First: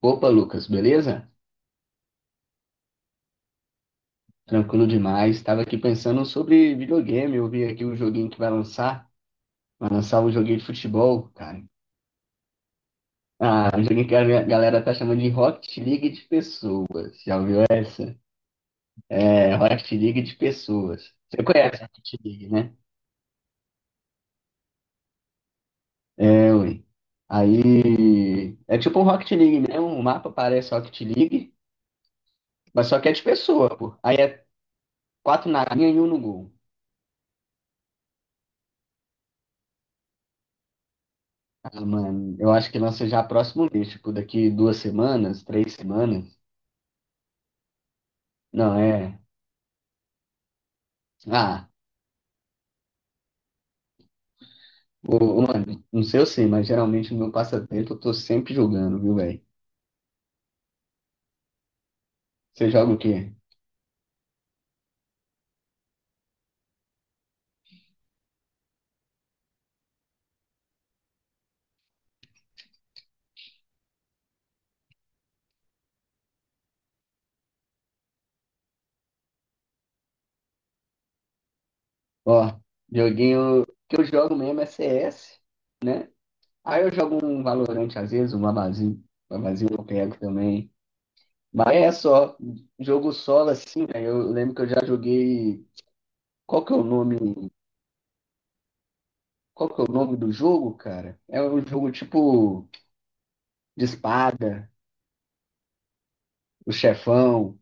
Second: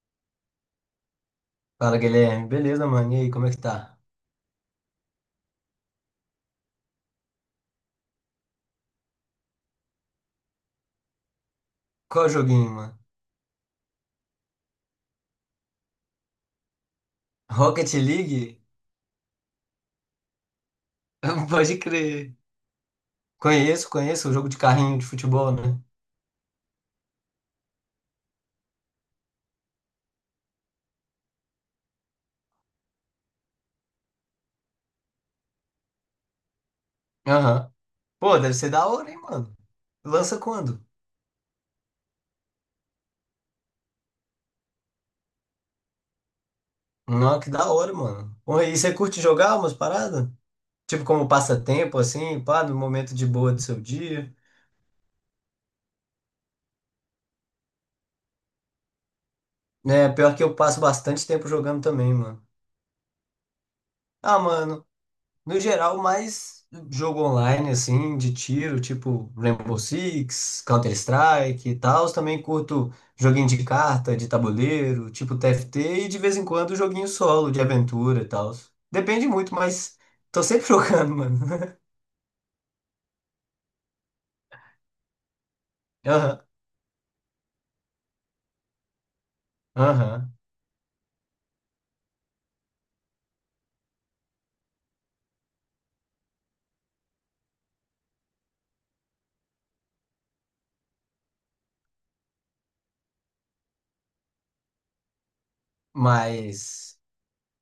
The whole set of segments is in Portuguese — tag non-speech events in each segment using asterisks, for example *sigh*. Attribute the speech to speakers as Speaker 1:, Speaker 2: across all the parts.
Speaker 1: Opa, Lucas, beleza?
Speaker 2: Fala, Guilherme. Beleza, mano? E aí, como é que tá?
Speaker 1: Tranquilo demais. Estava aqui pensando sobre videogame. Eu vi aqui o joguinho que vai lançar. Vai lançar um joguinho de futebol, cara.
Speaker 2: Qual joguinho, mano?
Speaker 1: Ah, um joguinho que a minha galera tá chamando de Rocket League de pessoas. Já ouviu
Speaker 2: Rocket
Speaker 1: essa?
Speaker 2: League?
Speaker 1: É, Rocket League de pessoas. Você
Speaker 2: *laughs* Pode
Speaker 1: conhece Rocket
Speaker 2: crer.
Speaker 1: League, né?
Speaker 2: Conheço, conheço. O jogo de carrinho de futebol, né?
Speaker 1: É, ui. Aí é tipo um Rocket League mesmo. O mapa parece Rocket League, mas só que é de pessoa, pô. Aí é quatro na linha e um no gol.
Speaker 2: Aham. Pô, deve ser da hora, hein, mano? Lança quando?
Speaker 1: Ah, mano, eu acho que lança já próximo mês, tipo, daqui duas semanas, três semanas.
Speaker 2: Não, que da hora, mano. Pô, e
Speaker 1: Não,
Speaker 2: você
Speaker 1: é.
Speaker 2: curte jogar umas paradas? Tipo, como
Speaker 1: Ah,
Speaker 2: passatempo, assim, pá, no momento de boa do seu dia?
Speaker 1: mano, não sei eu sei, mas geralmente no meu passatempo eu tô sempre jogando, viu, velho?
Speaker 2: É, pior que eu passo bastante tempo jogando também, mano.
Speaker 1: Você joga o quê?
Speaker 2: Ah, mano. No geral, mais jogo online, assim, de tiro, tipo Rainbow Six, Counter-Strike e tal. Também curto joguinho de carta, de tabuleiro, tipo TFT, e de vez em quando joguinho solo, de aventura e tal. Depende muito, mas tô sempre *laughs* jogando, mano.
Speaker 1: Ó, joguinho que eu jogo mesmo é CS.
Speaker 2: Aham,
Speaker 1: Aí eu jogo um Valorant às vezes, um Abazinho. Abazinho eu pego
Speaker 2: aham.
Speaker 1: também. Mas é só, jogo solo assim, velho. Eu lembro que eu já joguei. Qual que é o nome? Qual que é o nome do jogo, cara? É um jogo tipo de espada. O
Speaker 2: Mas
Speaker 1: chefão.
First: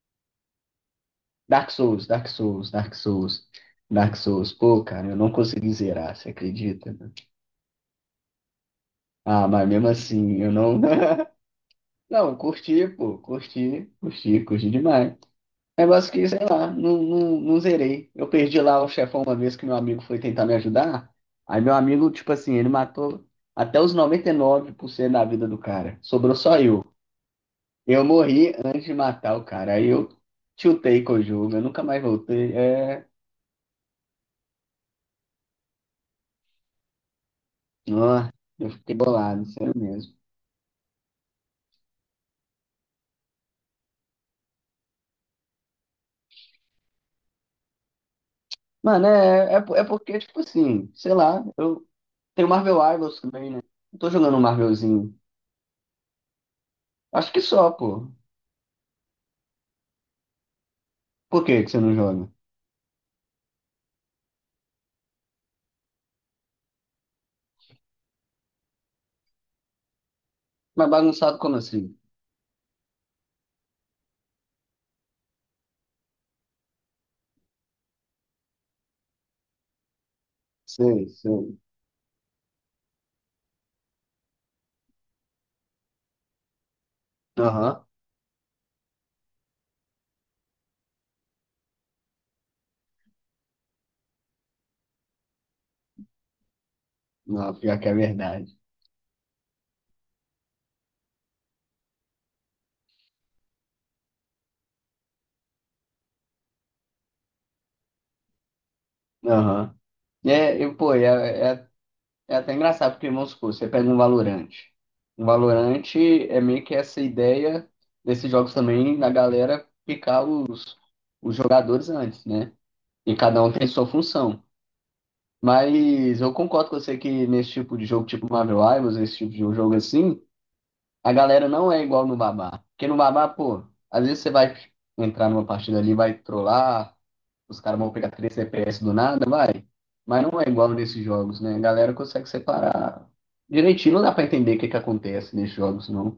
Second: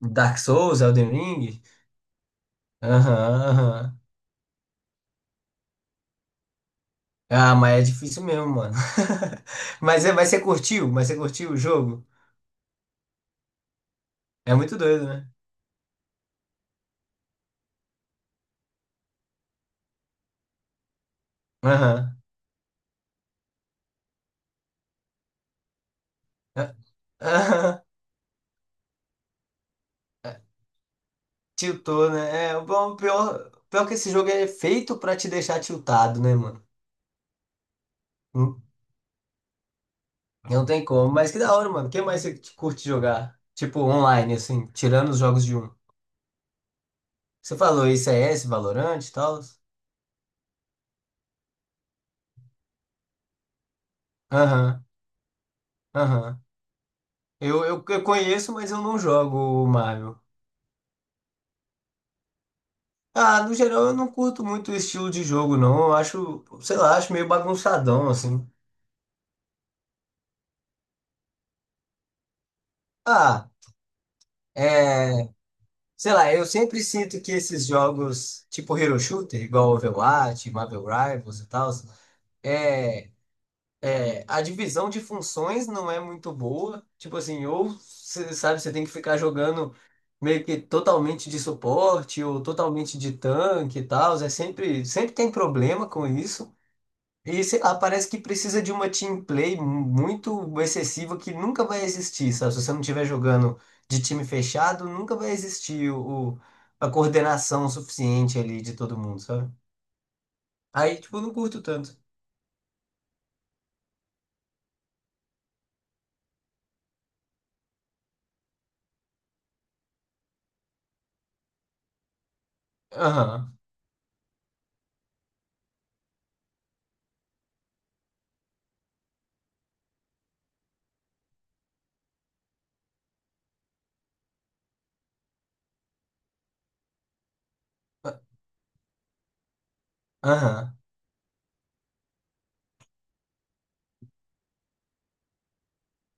Speaker 2: Dark Souls, Elden Ring?
Speaker 1: Dark Souls, Dark Souls, Dark
Speaker 2: Aham,
Speaker 1: Souls,
Speaker 2: aham.
Speaker 1: Dark Souls. Pô, cara, eu não consegui zerar, você acredita, né?
Speaker 2: Ah, mas é difícil mesmo, mano.
Speaker 1: Ah, mas
Speaker 2: *laughs*
Speaker 1: mesmo
Speaker 2: Mas
Speaker 1: assim,
Speaker 2: você
Speaker 1: eu não.
Speaker 2: curtiu? Mas você
Speaker 1: *laughs*
Speaker 2: curtiu o jogo?
Speaker 1: Não, curti, pô,
Speaker 2: É
Speaker 1: curti
Speaker 2: muito doido,
Speaker 1: demais.
Speaker 2: né?
Speaker 1: Negócio que, sei lá, não zerei. Eu perdi lá o chefão uma vez que meu amigo foi tentar me ajudar. Aí meu amigo,
Speaker 2: Aham.
Speaker 1: tipo assim, ele matou até os 99% da vida do cara. Sobrou só
Speaker 2: Ah.
Speaker 1: eu.
Speaker 2: Aham.
Speaker 1: Eu morri antes de matar o cara. Aí eu tiltei com o jogo, eu nunca mais
Speaker 2: Tiltou, né?
Speaker 1: voltei.
Speaker 2: É, bom,
Speaker 1: É,
Speaker 2: pior, pior que esse jogo é feito pra te deixar tiltado, né, mano?
Speaker 1: ó,
Speaker 2: Hum.
Speaker 1: eu fiquei bolado, sério mesmo.
Speaker 2: Não tem como. Mas que da hora, mano. O que mais você curte jogar? Tipo, online, assim, tirando os jogos de um. Você falou ICS Valorant
Speaker 1: Mano,
Speaker 2: e tal?
Speaker 1: é porque, tipo assim, sei lá, eu tenho Marvel Rivals também, né? Eu tô jogando um
Speaker 2: Aham,
Speaker 1: Marvelzinho.
Speaker 2: aham.
Speaker 1: Acho que
Speaker 2: Eu,
Speaker 1: só,
Speaker 2: eu, eu
Speaker 1: pô.
Speaker 2: conheço, mas eu não jogo o Marvel.
Speaker 1: Por que que você não joga?
Speaker 2: Ah, no geral eu não curto muito o estilo de jogo, não. Eu acho, sei lá, acho meio bagunçadão, assim.
Speaker 1: Mas bagunçado como assim?
Speaker 2: Ah, é. Sei lá, eu sempre sinto que esses jogos, tipo Hero Shooter, igual Overwatch, Marvel
Speaker 1: Sei,
Speaker 2: Rivals e
Speaker 1: sei.
Speaker 2: tal, é, a divisão de funções não é muito boa. Tipo assim, ou,
Speaker 1: Aham.
Speaker 2: cê sabe, você tem que ficar jogando meio que totalmente de suporte ou totalmente de tanque e tal. É sempre, sempre tem problema com isso. E
Speaker 1: Não,
Speaker 2: sei lá,
Speaker 1: pior que é
Speaker 2: parece que
Speaker 1: verdade.
Speaker 2: precisa de uma team play muito excessiva que nunca vai existir, sabe? Se você não estiver jogando de time fechado, nunca vai existir a coordenação suficiente ali de todo mundo, sabe?
Speaker 1: Aham. É, e, pô,
Speaker 2: Aí,
Speaker 1: é,
Speaker 2: tipo, eu não curto
Speaker 1: é,
Speaker 2: tanto.
Speaker 1: é até engraçado, porque, vamos supor, você pega um Valorante. Um Valorante é meio que essa ideia desses jogos também, da galera picar os jogadores antes, né? E cada um
Speaker 2: Aham,
Speaker 1: tem sua função. Mas eu concordo com você que nesse tipo de jogo, tipo Marvel Rivals, esse tipo de jogo assim, a galera não é igual no Babá. Porque no Babá, pô, às vezes você vai entrar numa partida ali, vai trollar, os caras vão pegar 3 CPS do nada, vai. Mas não é igual
Speaker 2: aham.
Speaker 1: nesses jogos, né? A galera consegue separar direitinho, não dá pra entender o que que acontece nesses jogos, não.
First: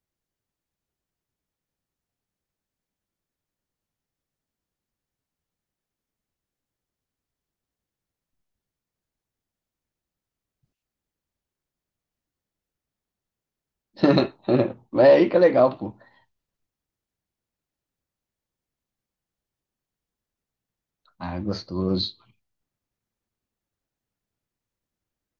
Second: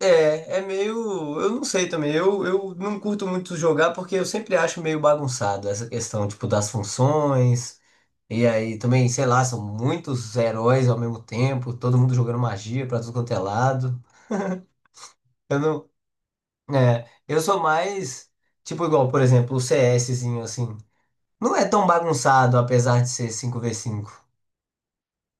Speaker 2: É meio. Eu não sei também. Eu não curto muito jogar porque eu sempre acho meio bagunçado essa questão, tipo, das funções. E aí também, sei lá, são muitos heróis ao mesmo tempo, todo mundo jogando magia pra tudo quanto é lado.
Speaker 1: *laughs* Mas é aí que é
Speaker 2: Eu
Speaker 1: legal,
Speaker 2: não.
Speaker 1: pô.
Speaker 2: É, eu sou mais, tipo, igual, por exemplo, o CSzinho, assim.
Speaker 1: Ah, é
Speaker 2: Não é tão
Speaker 1: gostoso.
Speaker 2: bagunçado, apesar de ser 5v5.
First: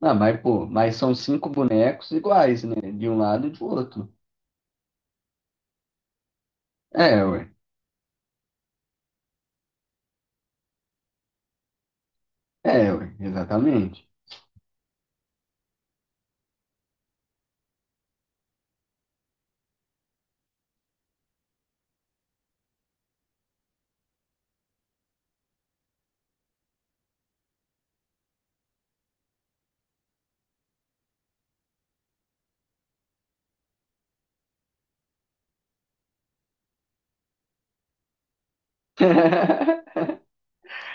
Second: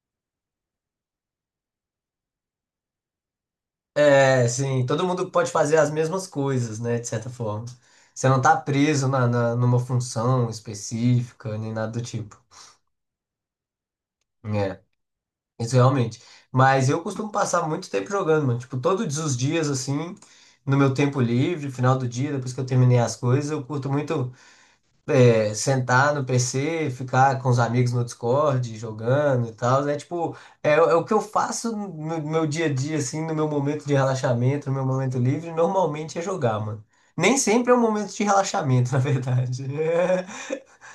Speaker 1: Ah, mas, pô, mas são cinco bonecos iguais, né? De um lado e do outro.
Speaker 2: É, sim, todo mundo pode fazer as mesmas coisas, né, de
Speaker 1: É,
Speaker 2: certa
Speaker 1: ué.
Speaker 2: forma. Você não tá preso numa função específica, nem nada do tipo.
Speaker 1: É, ué. Exatamente.
Speaker 2: É, isso realmente. Mas eu costumo passar muito tempo jogando, mano. Tipo, todos os dias, assim, no meu tempo livre, final do dia, depois que eu terminei as coisas, eu curto muito sentar no PC, ficar com os amigos no Discord, jogando e tal. É tipo, é o que eu faço no meu dia a dia, assim, no meu momento de relaxamento, no meu momento livre, normalmente é jogar, mano. Nem sempre é um momento de relaxamento, *laughs* na verdade.
Speaker 1: *laughs*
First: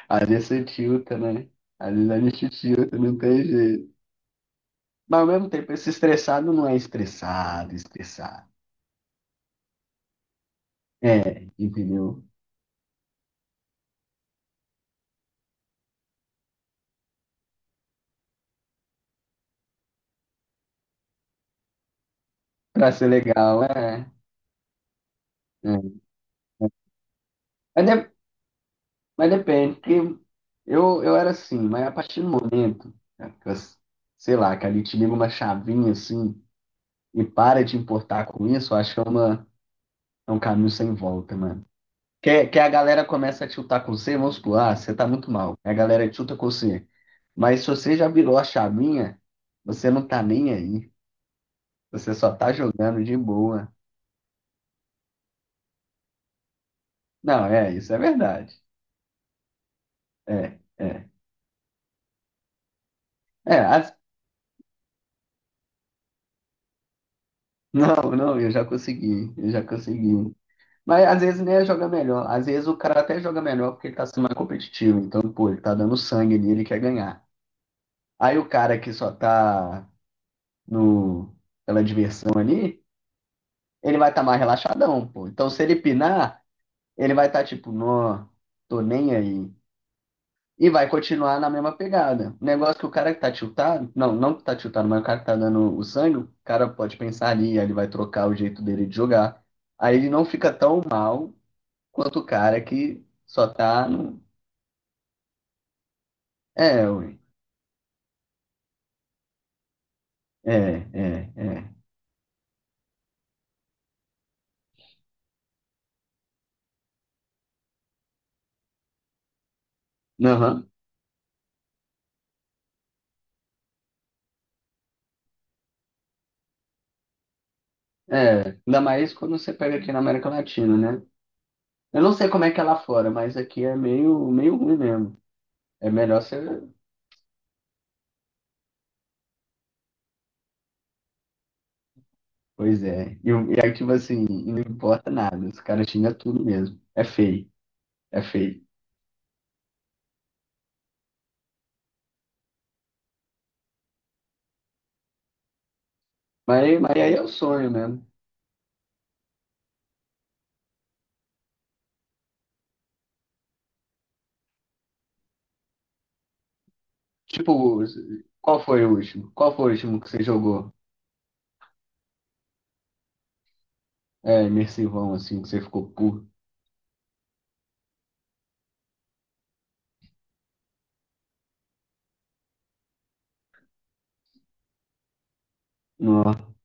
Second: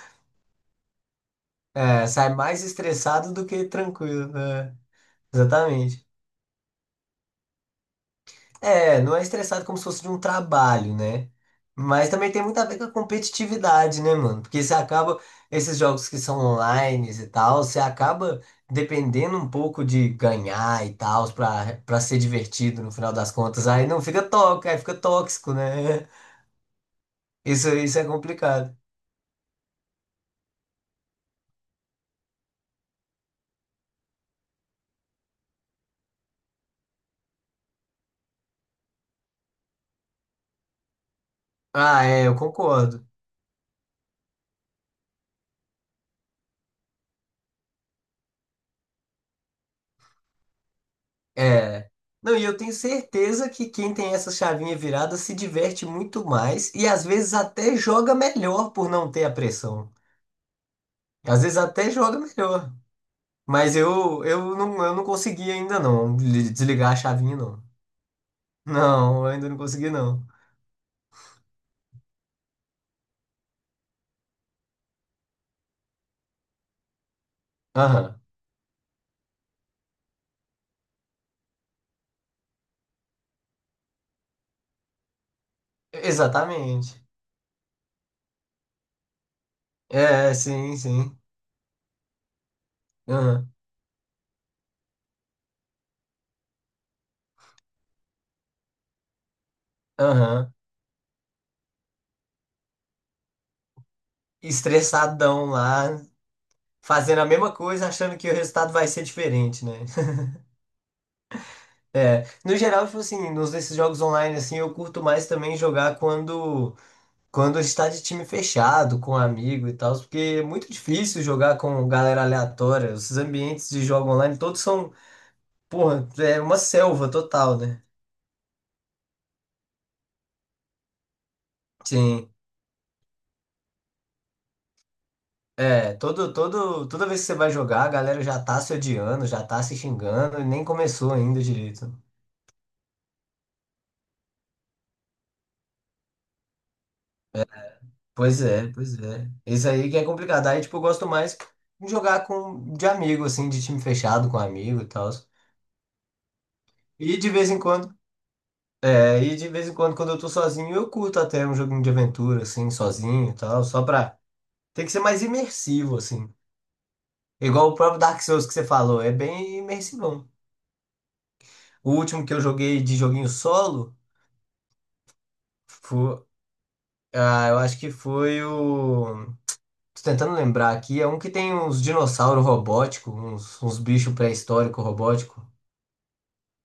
Speaker 1: Às vezes você tilta, né? Às
Speaker 2: É,
Speaker 1: vezes a
Speaker 2: sai
Speaker 1: gente
Speaker 2: mais
Speaker 1: tilta, não
Speaker 2: estressado
Speaker 1: tem
Speaker 2: do que
Speaker 1: jeito.
Speaker 2: tranquilo, né?
Speaker 1: Mas ao mesmo tempo, esse
Speaker 2: Exatamente.
Speaker 1: estressado não é estressado, estressado.
Speaker 2: É, não é estressado como se fosse de um trabalho, né?
Speaker 1: É,
Speaker 2: Mas
Speaker 1: entendeu?
Speaker 2: também tem muito a ver com a competitividade, né, mano? Porque você acaba, esses jogos que são online e tal, você acaba dependendo um pouco de ganhar e tal, pra ser divertido
Speaker 1: Pra
Speaker 2: no
Speaker 1: ser
Speaker 2: final das
Speaker 1: legal,
Speaker 2: contas. Aí não
Speaker 1: é.
Speaker 2: fica tóxico, aí fica tóxico,
Speaker 1: É.
Speaker 2: né? *laughs* Isso,
Speaker 1: Mas,
Speaker 2: isso é complicado.
Speaker 1: mas depende, porque eu era assim, mas a partir do momento, né, sei lá, que ali te liga uma chavinha assim e para de importar com isso, eu acho que é, uma, é um caminho sem volta, mano.
Speaker 2: Ah, é, eu
Speaker 1: Que a galera
Speaker 2: concordo.
Speaker 1: começa a tiltar com você, vamos supor, ah, você tá muito mal. A galera tilta com você. Mas se você já virou a chavinha, você não tá nem aí.
Speaker 2: É.
Speaker 1: Você só
Speaker 2: Não, e
Speaker 1: tá
Speaker 2: eu tenho
Speaker 1: jogando de
Speaker 2: certeza que
Speaker 1: boa.
Speaker 2: quem tem essa chavinha virada se diverte muito mais e às vezes
Speaker 1: Não, é,
Speaker 2: até
Speaker 1: isso é
Speaker 2: joga
Speaker 1: verdade.
Speaker 2: melhor por não ter a pressão.
Speaker 1: É, é.
Speaker 2: Às vezes até joga melhor.
Speaker 1: É,
Speaker 2: Mas
Speaker 1: as-
Speaker 2: não, eu não consegui ainda não desligar a chavinha, não.
Speaker 1: *laughs* não, não, eu já
Speaker 2: Não, eu
Speaker 1: consegui, eu
Speaker 2: ainda não
Speaker 1: já
Speaker 2: consegui, não.
Speaker 1: consegui. Mas às vezes nem joga melhor. Às vezes o cara até joga melhor porque ele tá sendo mais competitivo. Então, pô, ele tá dando sangue ali, ele quer ganhar.
Speaker 2: Aham.
Speaker 1: Aí o cara que só tá no, pela diversão ali, ele vai estar mais relaxadão, pô. Então, se ele pinar,
Speaker 2: Exatamente.
Speaker 1: ele vai estar tipo, não, tô nem aí.
Speaker 2: É,
Speaker 1: E
Speaker 2: sim,
Speaker 1: vai
Speaker 2: sim.
Speaker 1: continuar na mesma pegada. O negócio que o cara que tá
Speaker 2: Aham.
Speaker 1: tiltado, não que tá tiltado, mas o cara que tá dando o sangue, o cara pode pensar ali, aí ele vai trocar o jeito dele de jogar. Aí ele não fica
Speaker 2: Aham.
Speaker 1: tão mal quanto o cara que só tá no.
Speaker 2: Estressadão lá,
Speaker 1: É, ué.
Speaker 2: fazendo a mesma coisa, achando que o resultado vai ser diferente, né? *laughs*
Speaker 1: É, é.
Speaker 2: É. No geral, tipo assim, nos desses jogos online, assim, eu curto mais também jogar quando. Quando está de time fechado, com amigo e tal, porque é
Speaker 1: Aham.
Speaker 2: muito difícil jogar com galera aleatória. Esses ambientes de jogo online todos são, porra, é uma selva total, né?
Speaker 1: Ainda mais quando você pega aqui na América Latina, né? Eu não sei
Speaker 2: Sim.
Speaker 1: como é que é lá fora, mas aqui é meio ruim mesmo. É
Speaker 2: É,
Speaker 1: melhor você
Speaker 2: toda vez que você vai jogar, a galera já tá se odiando, já tá se xingando e nem começou ainda direito.
Speaker 1: pois é. E, e aí, tipo assim, não importa nada. Os caras xingam tudo mesmo. É feio. É
Speaker 2: Pois
Speaker 1: feio.
Speaker 2: é, pois é. Isso aí que é complicado. Aí, tipo, eu gosto mais de jogar de amigo, assim, de time fechado, com amigo e tal.
Speaker 1: Mas aí
Speaker 2: E
Speaker 1: é o
Speaker 2: de vez em
Speaker 1: sonho
Speaker 2: quando.
Speaker 1: mesmo.
Speaker 2: Aí de vez em quando, quando eu tô sozinho, eu curto até um joguinho de aventura, assim, sozinho e tal, só pra. Tem que ser mais imersivo, assim. Igual o
Speaker 1: Tipo,
Speaker 2: próprio Dark Souls que
Speaker 1: qual
Speaker 2: você
Speaker 1: foi o
Speaker 2: falou, é
Speaker 1: último? Qual
Speaker 2: bem
Speaker 1: foi o último que você
Speaker 2: imersivão.
Speaker 1: jogou?
Speaker 2: O último que eu joguei de joguinho solo
Speaker 1: É, imersivão, assim, que você ficou
Speaker 2: foi.
Speaker 1: puro.
Speaker 2: Ah, eu acho que foi o. Tô tentando lembrar aqui, é um que tem uns dinossauros robóticos, uns bichos pré-históricos robóticos.
Speaker 1: Não,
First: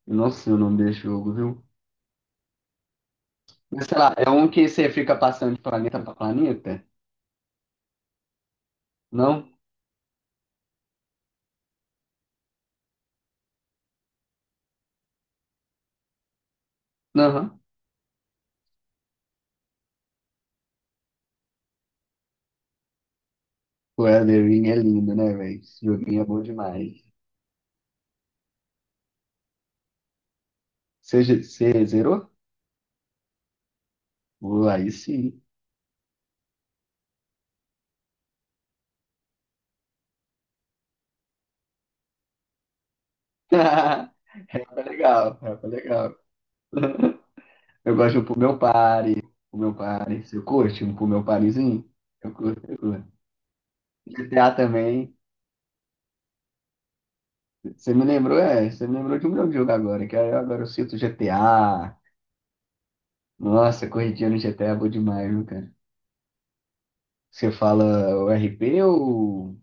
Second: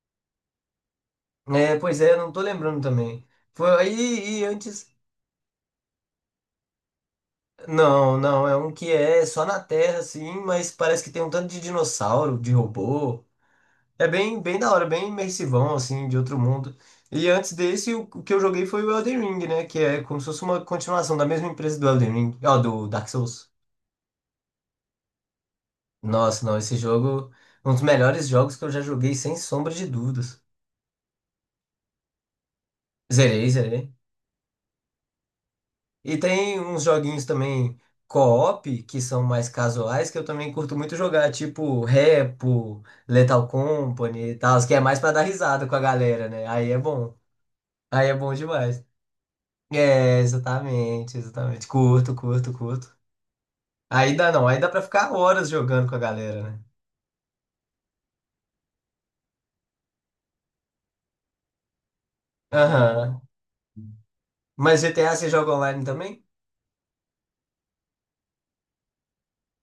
Speaker 1: eu não sei o nome desse jogo, viu?
Speaker 2: É, pois é, eu não tô lembrando também. Foi
Speaker 1: Mas sei lá, é
Speaker 2: aí, e
Speaker 1: um que você
Speaker 2: antes.
Speaker 1: fica passando de planeta pra planeta?
Speaker 2: Não, não, é um que é só
Speaker 1: Não?
Speaker 2: na Terra, assim, mas parece que tem um tanto de dinossauro, de robô. É bem, bem da hora, bem imersivão, assim, de outro mundo. E antes
Speaker 1: Aham.
Speaker 2: desse, o que eu joguei foi o Elden Ring, né? Que é como se fosse uma continuação da mesma empresa do Elden Ring, ó, do Dark Souls.
Speaker 1: O Elden Ring é lindo, né, velho? Esse joguinho é bom
Speaker 2: Nossa, não, esse
Speaker 1: demais.
Speaker 2: jogo, um dos melhores jogos que eu já joguei, sem sombra de dúvidas.
Speaker 1: Você, você zerou?
Speaker 2: Zerei, zerei.
Speaker 1: Pô, aí sim.
Speaker 2: E tem uns joguinhos também co-op, que são mais casuais, que eu também curto muito jogar, tipo Repo, Lethal
Speaker 1: *laughs*
Speaker 2: Company e tal, que é
Speaker 1: Rapa
Speaker 2: mais pra dar
Speaker 1: legal, rapa
Speaker 2: risada com a
Speaker 1: legal.
Speaker 2: galera, né? Aí é
Speaker 1: *laughs*
Speaker 2: bom.
Speaker 1: Eu
Speaker 2: Aí
Speaker 1: gosto
Speaker 2: é
Speaker 1: de um
Speaker 2: bom
Speaker 1: Pull Meu
Speaker 2: demais.
Speaker 1: Party. Pull Meu
Speaker 2: É,
Speaker 1: Party. Você curte um Pull
Speaker 2: exatamente,
Speaker 1: Meu
Speaker 2: exatamente.
Speaker 1: Partyzinho?
Speaker 2: Curto,
Speaker 1: Eu
Speaker 2: curto,
Speaker 1: curto, eu
Speaker 2: curto.
Speaker 1: curto.
Speaker 2: Aí dá não,
Speaker 1: GTA
Speaker 2: aí dá pra ficar
Speaker 1: também.
Speaker 2: horas jogando com a galera, né?
Speaker 1: Você me lembrou de um grande jogo agora, que aí agora eu cito GTA.
Speaker 2: Aham.
Speaker 1: Nossa, corridinha no GTA é
Speaker 2: Mas
Speaker 1: bom
Speaker 2: GTA
Speaker 1: demais,
Speaker 2: você
Speaker 1: viu,
Speaker 2: joga
Speaker 1: cara?
Speaker 2: online também?
Speaker 1: Você fala o RP ou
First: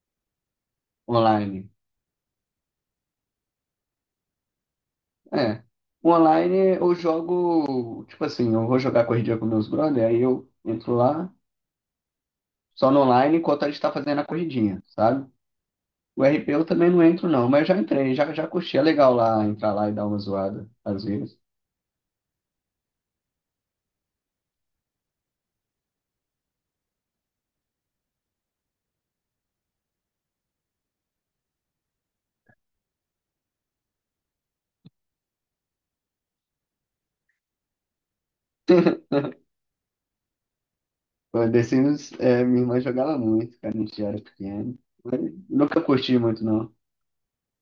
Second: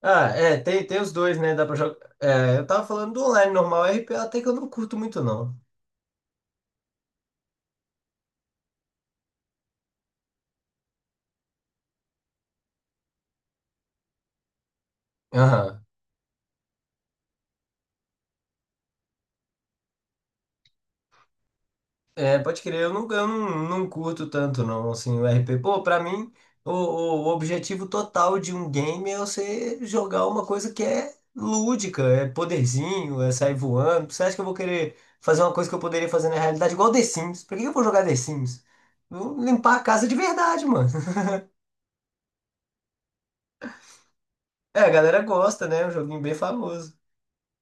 Speaker 2: Ah, é, tem os dois, né? Dá
Speaker 1: online?
Speaker 2: pra jogar. É, eu tava falando do online normal, RPA até que eu não curto muito, não.
Speaker 1: É. Online eu jogo, tipo assim, eu vou jogar corridinha com meus brother, aí eu entro lá, só no online enquanto a gente tá fazendo a corridinha, sabe?
Speaker 2: Aham.
Speaker 1: O RP eu também não entro, não, mas já entrei, já, já curti. É legal lá entrar lá e dar uma zoada, às vezes.
Speaker 2: É, pode crer, eu não, não curto tanto não, assim, o RP. Pô, pra mim, o objetivo total de um game é você jogar uma coisa que é lúdica, é poderzinho, é sair voando. Você acha que eu vou querer fazer uma coisa que eu poderia fazer na realidade igual The Sims? Pra que eu vou jogar The Sims? Eu vou limpar a casa de verdade, mano. *laughs*
Speaker 1: Pô, The Sims, é, minha irmã jogava muito, cara, a gente era pequeno.
Speaker 2: É, a
Speaker 1: Mas
Speaker 2: galera gosta,
Speaker 1: nunca
Speaker 2: né? É um
Speaker 1: curti
Speaker 2: joguinho bem
Speaker 1: muito, não.
Speaker 2: famoso.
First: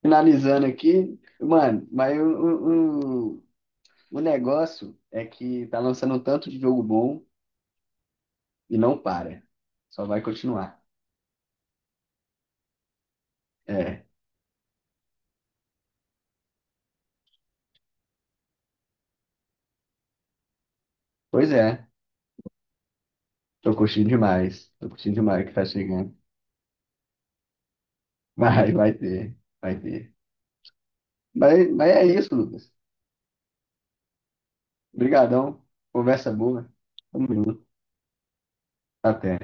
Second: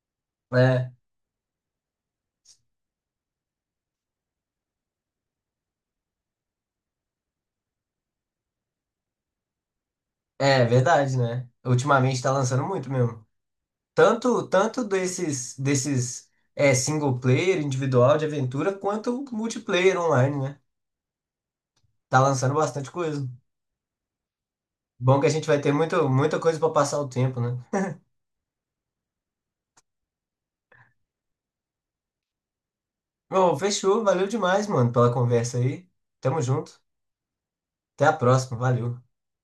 Speaker 1: Finalizando
Speaker 2: É,
Speaker 1: aqui, mano, mas o negócio é que tá lançando um tanto de jogo bom e não para. Só vai
Speaker 2: é
Speaker 1: continuar.
Speaker 2: verdade, né? Ultimamente tá lançando muito mesmo.
Speaker 1: É.
Speaker 2: Tanto, tanto desses single player, individual de aventura, quanto multiplayer online, né?
Speaker 1: Pois é,
Speaker 2: Tá lançando bastante coisa.
Speaker 1: tô curtindo demais. Tô curtindo
Speaker 2: Bom que a
Speaker 1: demais o
Speaker 2: gente
Speaker 1: que
Speaker 2: vai
Speaker 1: tá
Speaker 2: ter
Speaker 1: chegando.
Speaker 2: muita coisa pra passar o tempo, né?
Speaker 1: *laughs* Vai ter, vai ter. Mas é isso, Lucas.
Speaker 2: Bom, fechou. Valeu demais, mano, pela conversa
Speaker 1: Obrigadão.
Speaker 2: aí.
Speaker 1: Conversa
Speaker 2: Tamo
Speaker 1: boa.
Speaker 2: junto.
Speaker 1: Tamo junto.
Speaker 2: Até a próxima. Valeu.
Speaker 1: Até.